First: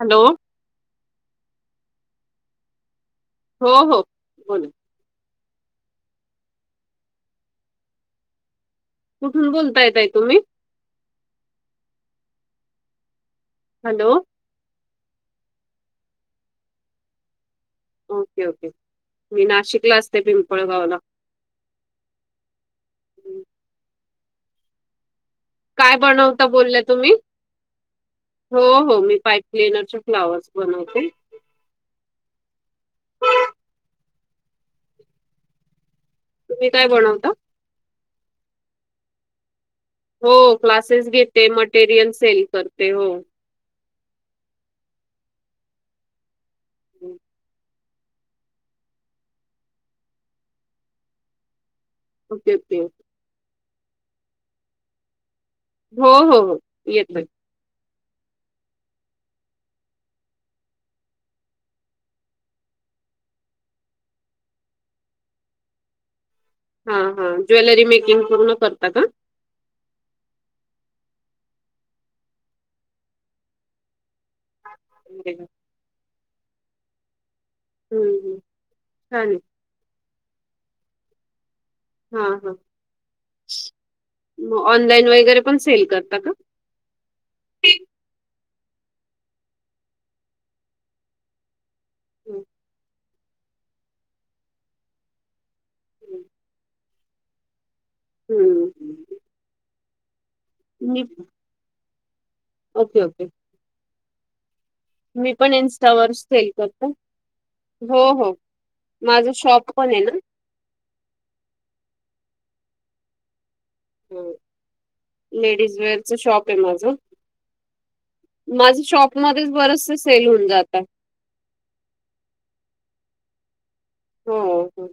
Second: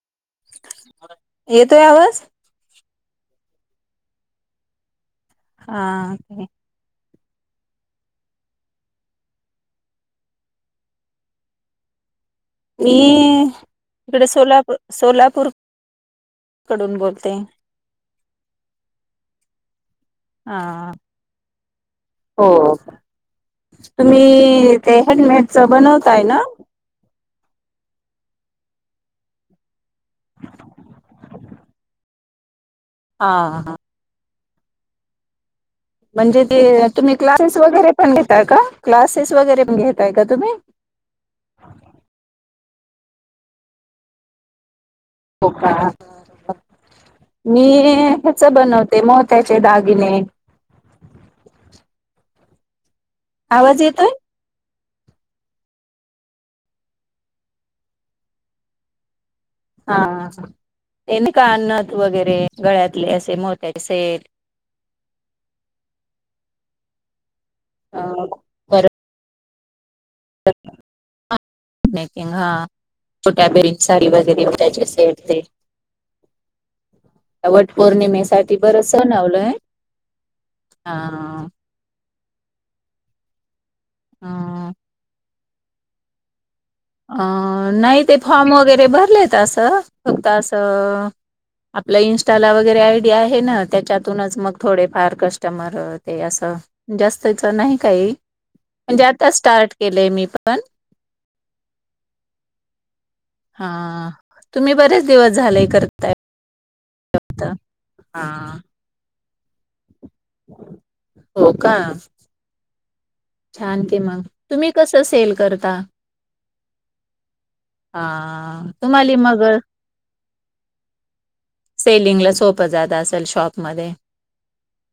Hello! येतोय आवाज? हो हो बोला. हा कुठून बोलताय ताई तुम्ही? मी, हॅलो इकडे सोलापू सोलापूर कडून बोलते. ओके ओके, मी नाशिकला असते हा पिंपळगावला. हो, हं. तुम्ही ते हँडमेडचं काय बनवताय ना? बनवता बोलल्या तुम्ही हो हो, मी पाईप क्लेनरचे फ्लावर्स बनवते. हां हा म्हणजे काय ते तुम्ही बनवता क्लासेस वगैरे पण घता का? क्लासेस वगैरे पण घ हो क्लासेस घेते, मटेरियल सेल करते हो. हो का? हं. मी ह्याच बनव ते मोत्याचे दागिने ओके ओके आवाज येतोय? हो हो येतोय. हा हा, ते नाही का कानात वगैरे गळ्यातले असे मोत्याचे हा हा, ज्वेलरी मेकिंग पूर्ण करता परत का? मेकिंग हा, छोट्या [unintelligible] साडी वगैरे विकायची असेल [unintelligible] अरे ते वा. ह्या हम्म, हम्म. वटपौर्णिमेसाठी बरचस छान आहे. बनवलंय, हा. हा हा, अ मग ऑनलाईन वगैरे पण सेल करता का? अ नाही ते फॉर्म वगैरे भरलेत असं, फक्त असं आपल्या हम्म. इन्स्टाला वगैरे आय् ते आहे ना, त्याच्यातूनच मग थोडे फार कस्टमर ते असं जास्तच नाही काही, हम्म. म्हणजे आताच स्टार्ट केलंय मी पण. मी ओके ओके हा, तुम्ही बरेच दिवस मी पण झाले करताय इन्स्टावर [unintelligible] करता, आता हो हा हो, माझं शॉप पण आहे ना. हो का? छान की मग, तुम्ही कसं सेल करता? लेडीज वेअरच शॉप आहे माझं. हा, माझं तुम्हाली मग शॉपमध्येच बरेचसे सेल होऊन जातात. सेलिंगला सोपं जात असेल शॉपमध्ये? हो हो,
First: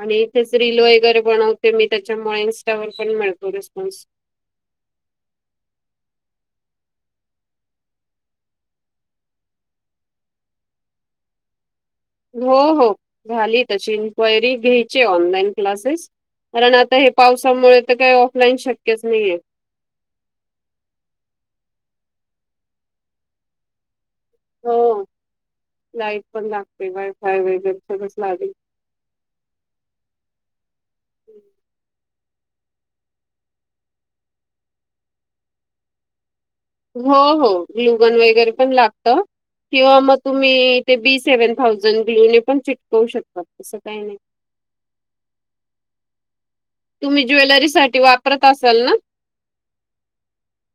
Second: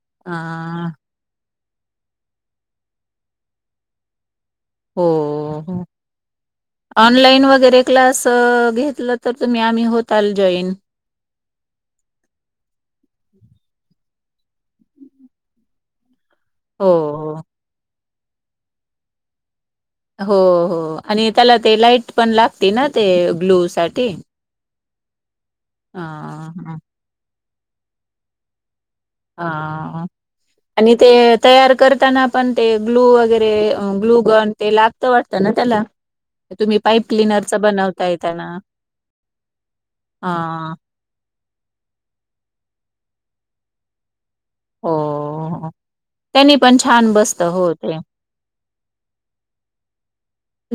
आणि इथेच अ रील वगैरे बनत ते मी त्याच्यामुळे, इन्स्टावर पण मिळतो रिस्पॉन्स. हो हो. ऑनलाईन वगैरे क्लास अ घेतलं तर तुम्ही, आम्ही होताल जॉईन. हो हो झाली तशी इन्क्वायरी घ्यायची ऑनलाईन क्लासेस कारण हो, आता हे हो. पावसामुळे तर काही ऑफलाईन शक्यच नाहीये. हो हो आणि त्याला ते लाईट पण लागते ना ते ग्लू साठी हो लाईट पण हं, लागते वायफाय वगैरे सगळच लागेल. हा आणि ते तयार करताना पण ते ग्लू वगैरे ग्लू गन ते लागत वाटतं ना त्याला तुम्ही पाईप हो हो क्लिनरचं ग्लुगन बनवताय त्याला? वगैरे पण लागत किंवा मग हां. तुम्ही ते बी सेव्हन थावझन गल्यू पण चिटकवू शकतात तसं काय नाय. हो हो त्यांनी पण छान बसत हो ते करत असलं ना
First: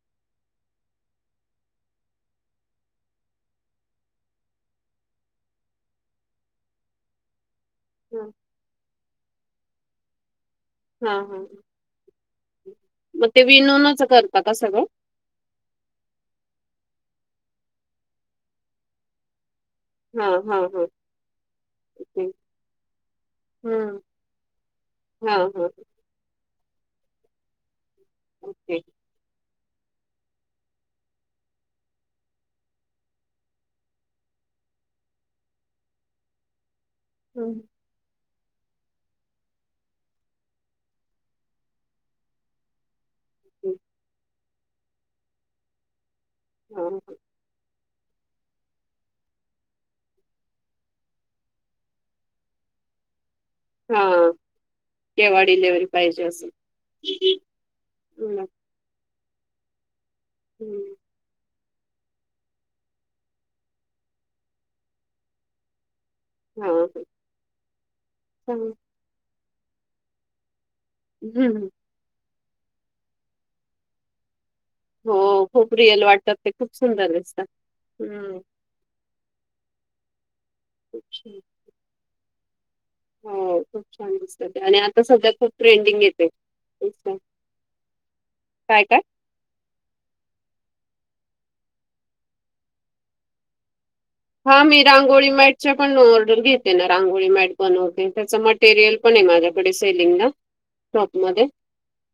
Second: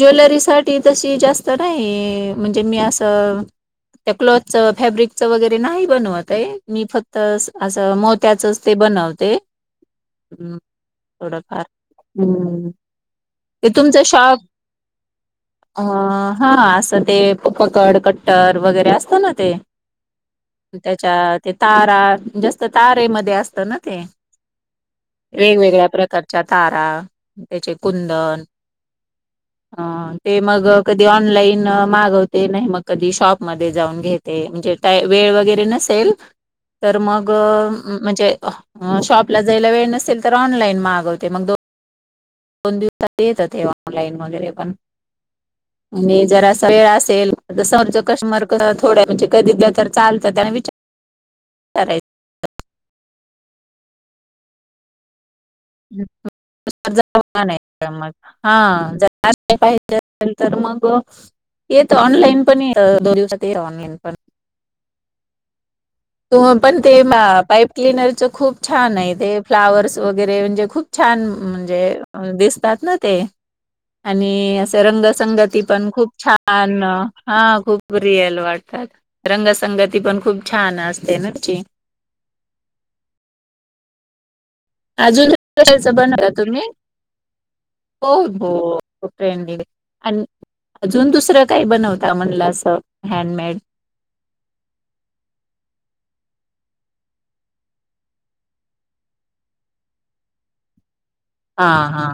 ज्वेलरीसाठी तशी जास्त नाय म्हणजे मी असं त्या क्लॉथचं फॅब्रिकचं वगैरे नाही बनवत आहे मी फक्त असं असं हां मोत्याचचं ते बनवते. हां. हां. थोडफार हे तुमचं शॉप सगंळ अ हा असं ते पककड कट्टर वगैरे असतं ना ते हा हा. त्याच्या ते तारा जास्त तारेमध्ये असतं ना हं. ते हां हां. वेगवेगळ्या प्रकारच्या तारा त्याचे कुंदन ते अ ते मग कधी ऑनलाईन मागवते नाही मग कधी शॉपमध्ये जाऊन घेत ते म्हणजे काय वेळ वगैरे नसेल [inaudible] तर मग अ हं. म्हणजे शॉपला जायला वेळ नसेल तर ऑनलाईन मागवते मग दोन दोन दिवसात येत हं. ऑनलाईन वगैरे पण म्हणजे जरासा वेळ हां हां. असेल जस आमच कस्टमर थोड्या म्हणजे कधी दल्या तर चालतं त्या विचार करायचं हा. तेव्हा डिलेवारी मग हं. हा आता पाहिजे असेल तर मग हं. येत ऑनलाईन पण येत दोन दिवसात ते येत ऑनलाईन पण त पण हां. ते हां. पाईप क्लिनरच खूप चांगलं. छान आहे ते फ्लावर्स वगैरे म्हणजे खूप छान हं. हं. म्हणजे दिसतात ना ते आणि असं हो रंगसंगती पण रिअल खूप वाटतात ते खूप छान सुंदर हा दिसतात. खूप रिअल हं. वाट रंगसंगती पण खूप छान खूप असते छान. नची हो खूप छान असं त ते आणि आता सध्या अजून खूप कशाचं ट्रेंडिंग ये ते बनवता तुम्ही हो हो काय काय ट्रेंडिंग आणि अजून दुसरं काय बनवता म्हणलं असं हँडमेड हा मी रांगोळी मॅटच्या पण ऑर्डर घेते ना रांगोळी मॅट बनवते त्याचं मट टेरियल पण आहे माझ्याकडे सेलिंग ला शॉपमध्ये हा हा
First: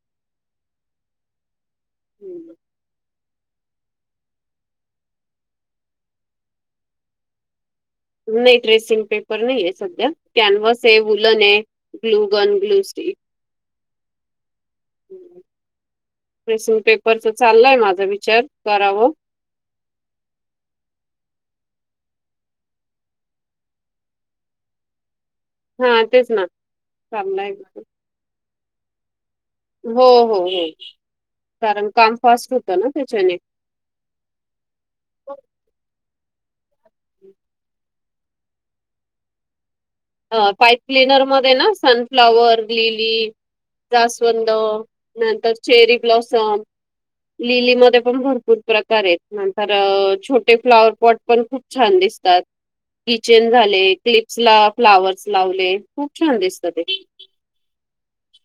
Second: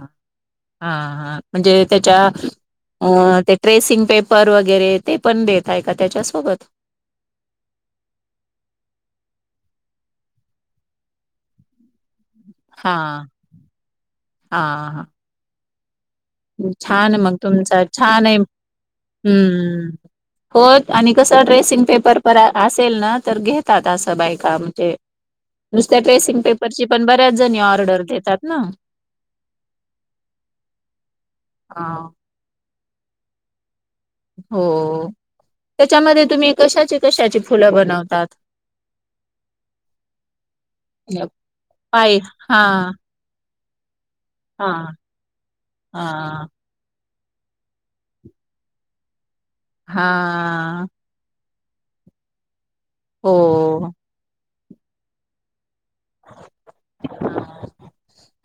हा हा म्हणजे त्याच्या हं. अ ते ट्रेसिंग पेपर वगैरे ते पण देताय का त्याच्यासोबत नाही ट्रेरेसिंग पेपर नाहीय सध्या कॅनव्हसये वूलन ये. ग्लु गन ग्लू हा स्टिक हं ट्रेसिंग छान ये पेपरचा मंग तुमच चाललाय माझा छानये विचार करावं हम्म होत आणि कसं ट्रेसिंग पेपर प असेल ना तर घेतात असं बायका म्हणजे [unintelligible] नुसत्या तेच ट्रेसिंग ना पेपरची पण बऱ्याच चाललाय. जणी ऑर्डर घेतात ना. हो हो हो हा कारण काम फास्ट होतं ना त्याच्याने हो त्याच्यामध्ये तुम्ही कशाची कशाची फुलं बनवतात. अ पाईप क्लीनरमध्ये ना पाय सनफ्लावर हा लिली जास्वंद हा नंतर चेरी हा ब्लॉसम लिलीमध्ये पण भरपूर प्रकार आहेत नंतर छोटे हा फ्लावरपॉट पण खूप छान दिसतात किचेन हो झाले क्लिप्स ला फ्लावर्स लावले खूप छान दिसत ते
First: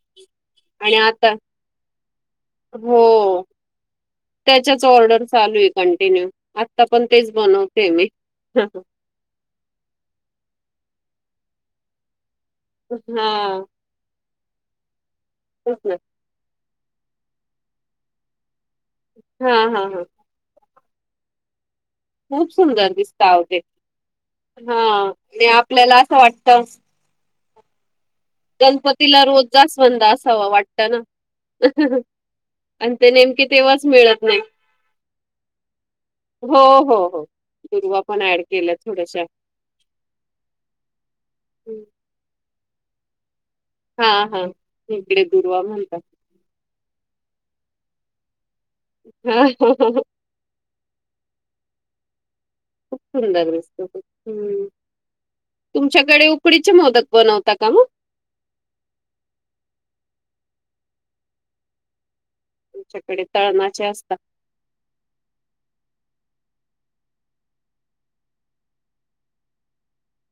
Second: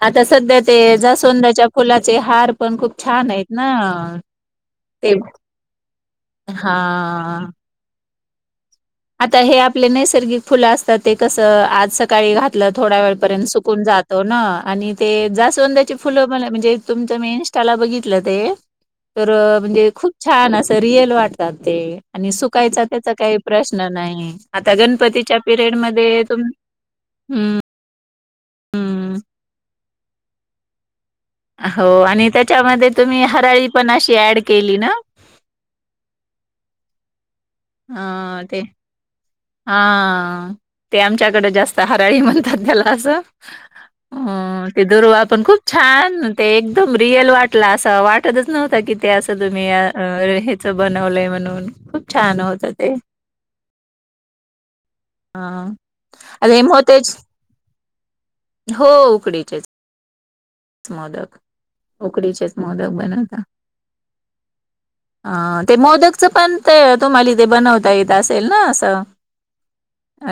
आता सध्या ते आणि आता जासवंदाच्या फुलाचे हार पण हो खूप छान आहेत ना त्याच्याच ते ऑर्डर चालू आहे कंटिन्यू आता पण तेच हा बनवते मी आता हे आपले नैसर्गिक फुलं असतात ते कसं आज सकाळी घातलं थोड्या वेळपर्यंत सुकून जात तो ना आणि ते तेच जास्वंदाची ना फुलं मला म्हणजे तुमच मी इंस्टाला बघितलं ते तर हा हा म्हणजे हा खूप छान असं रिअल वाटतात ते आणि खूप सुकायचा सुंदर त्याचा दिसत काही आहो ते प्रश्न आता हा गणपतीच्या आणि परडी आपल्याला असं वाटत म गणपतीला रोज जास्वंद असावा वाटतं ना हो आणि त्याच्यामध्ये आणि ते तुम्ही नेमके हरळी तेव्हाच पण अशी मिळत नाही ऍड केली ना हो हो हो दुर्वा पण ऍड हा ते केल्या थोड्याशा हा ते आमच्याकडे जास्त हराळी म्हणतात त्याला असं हा हा अ ते दरवा इकडे पण खूप दुर्वा म्हणतात छान ते एकदम रिअल वाटला असं वाटतच नव्हतता की ते असं हा हा तुम्ही हा बनवलंय म्हणून खूप छान होतं ते खूप सुंदर दिसत ह् हा. तुमच्याकडे अरे उकडीचे मोदक मोतेच बनवता का मग हो उकडीचेच मोदक उकडीचे स् मोदक तुमच्याकडे बनवता तळणाचे असतात ह ते मोदकचं पण ते तुम्हाला इ तेे बनवता येतं असेल ना असं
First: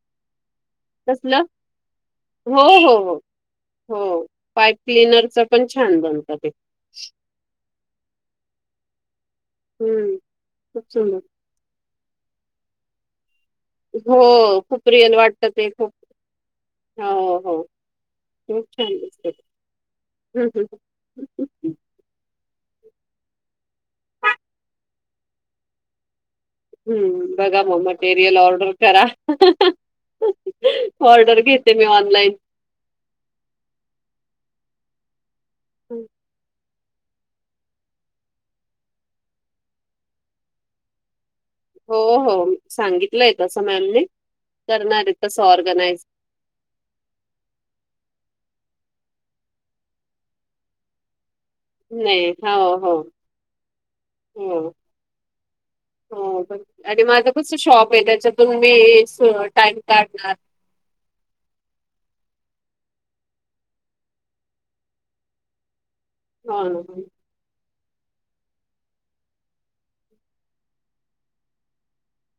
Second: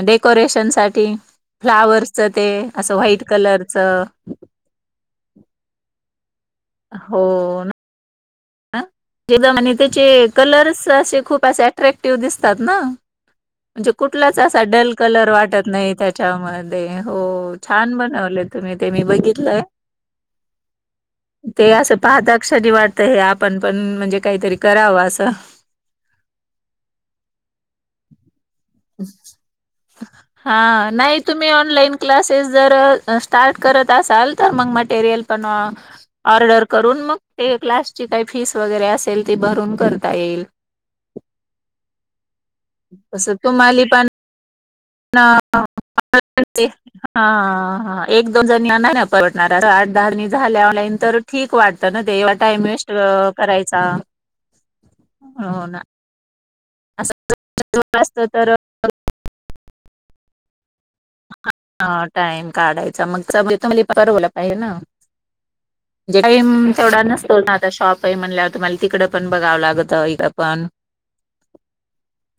डेकोरेशन साठी कसलं फ्लावर्सच ते हो असं हो हो व्हाईट कलरचं हो पाईप क्लनरच पण छान बनत ते हो ना ह ज म्ह त्याचे हम्म खूप कलर्स सुंदर असे खूप असे अट्रॅक्टिव्ह दिसतात ना ह म्हणजे कुठलाच असा डल कलर वाटत खूप नाही त्याच्यामध्ये हो छान बनवले तुम्ही ते मी बघितलंय हम् ते हम असं पाहता कक्षरी वाटत हे आपण पण म्हणजे काहीतरी कराव असं हम्म बघा मग मटेरियल ऑर्डर करा ऑर्डर घेते मी ऑनलाईन म हो, करून मग ते क्लासची काही फीस वगैरे असेल ती भरून करता येईल हो हो सांगितलंय तसं मॅमने करणार आहे तस ऑर्गनाइज हां ते हा एक दोन जणी येणार्या परटणारा आठ दहाणी झाल्यालाईन तर ठीक वाट ना नाही. तेव्हा टाइम हो, वेस्ट हो. करायचा हो, हो ना हो ब आणि असं माझं कस शॉप आहे असत तर त्याच्यातून मी टाइम काढणार हा टाइम काढायचा मग चथ म्वला पाहिजे ना टाइम हो तेवढा ना. नसतो ना आता शॉप काही म्हणलंवरतं मला तिकडडे पण बघावं लागतं इथ पण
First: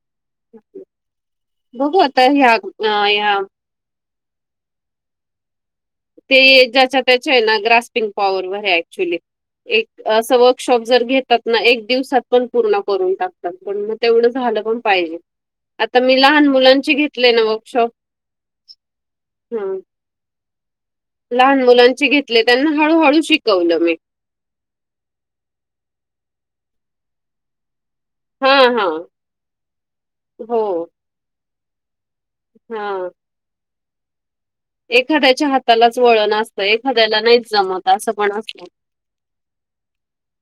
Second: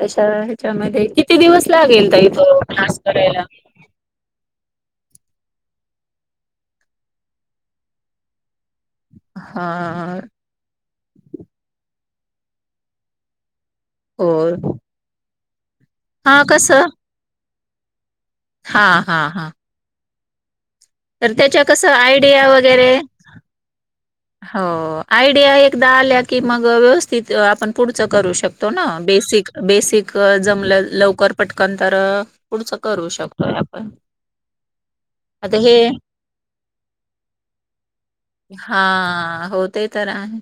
तशा ह्याच्यामध्ये किती दिवस बघू लागेल आता तर इथ ह्या अ, क्लास ह्या करायला ते ज्याच्या त्याच्या आहे ना ग्रास्पिंग पॉवर वैरे एक हा अस वर्कशॉप जर घेतात एक दिवसात पण पूर्ण करून टाकतात पण मग तेवढं हो झालं पण पाहिजे आता मी हा लहान कसं मुलांची घेतले ना वर्कशॉप हा हा हा. हं. तर त्याच्या लहान कसं मुलांची घेतले आयडिया त्यांना वगैरे- हळूहळू शिकवलं मी. हो. आयडिया एकदा आल्या की मग व्यवस्थित आपण- पुढच करू शकतो हां, ना? हां. बेसिक बेसिक हो. जमलं लवकर पटकन तर- पुढचं करू हां. शकतोय आपण. एखाद्याच्या आता हे हातालाच वळण असतं. एखाद्याला नाहीच जमत असं पण असत. हा हो ते तर आहे.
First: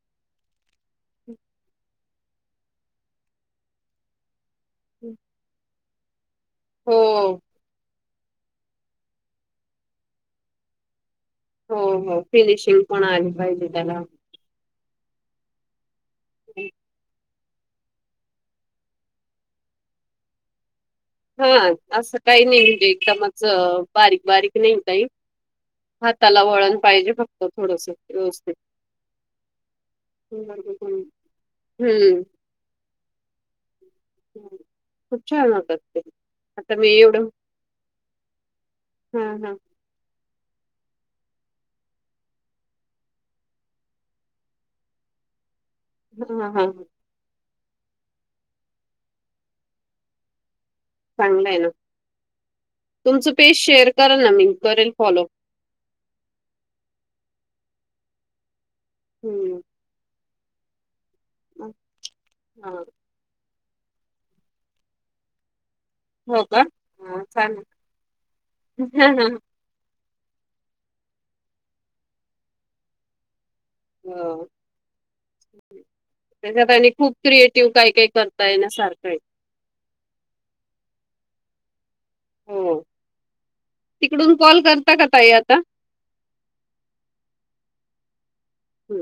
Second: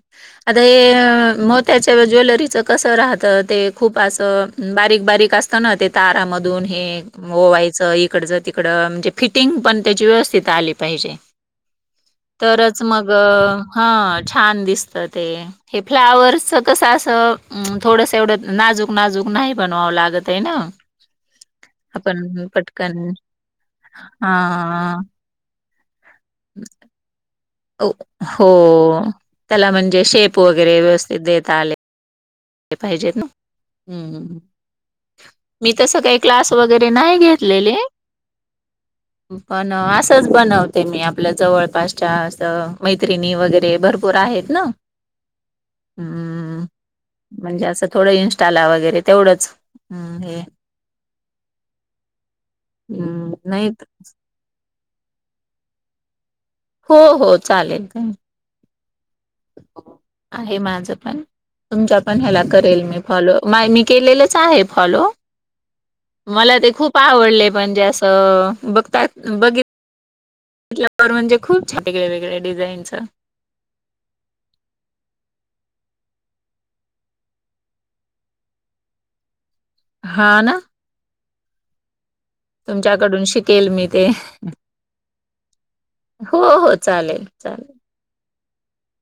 आता हे, मोत्याच्या ज्वेलरीचं कसं राहतं? ते खूप असं- बारीक बारीक असत ना? ते तारामधून हे हो, ओवायचं. एक - कडच तिकड. म्हणजे फिटिंग पण त्याची व्यवस्थित आली पाहिजे. हो, हो. तरच फिनिशिंग पण मग, आली पाहिजे त्याला. हा. छान दिसत ते. हे फ्लावर्स च कसं असं? अम. थोडंस एवढं नाजूक नाजूक नाही बनवावं लागत आहे ना? हा. असं काही आपण नाही म्हणजे पटकन एकदमच बारीक हा बारीक नाही काही. त्याला वळण पाहिजे फक्त थोडस हो व्यवस्थित. देेता आले- हम्म. ते पाहिजेत ना? हम्म. खूप छान मी होतात तस ते. काही क्लास आता मी वगैरे नाही एवढं घेतलेले. हां, हां. पण असं - च बनवते मी. आपल्या जवळपासच्या अस मैत्रिणी वगैरे भरपूर आहेत ना? हां, हम्म. हां. म्हणजे, असं थोडं इंस्टाला वगैरे तेवढंच हे. चांगलं आहे ना. तुमचं हम्म पेज नाही शेअर कराल ना? मी करेल फॉलो. हो हो. चालेल. हम्म. आहे माझं पण. तुमच्या पण ह्याला करेल हां. मी. फॉलो. मा मी केलेलंच आहे फॉलो. हो मला का? ते खूप हां आवडले. चालेल. म्हणजे असं बघता बघित- ल्यावर म्हणजे खूप वेगळे वेगळ्या डिझाईनचं. हम. त्याच्यात आणि खूप क्रिएटिव्ह काही काही करता येण्यासारखं आहे. हा ना? हो. तुमच्याकडून शिकेल मी ते. तिकडून कॉल करता का ताई आता? हो हो. चालेल चालेल. हं.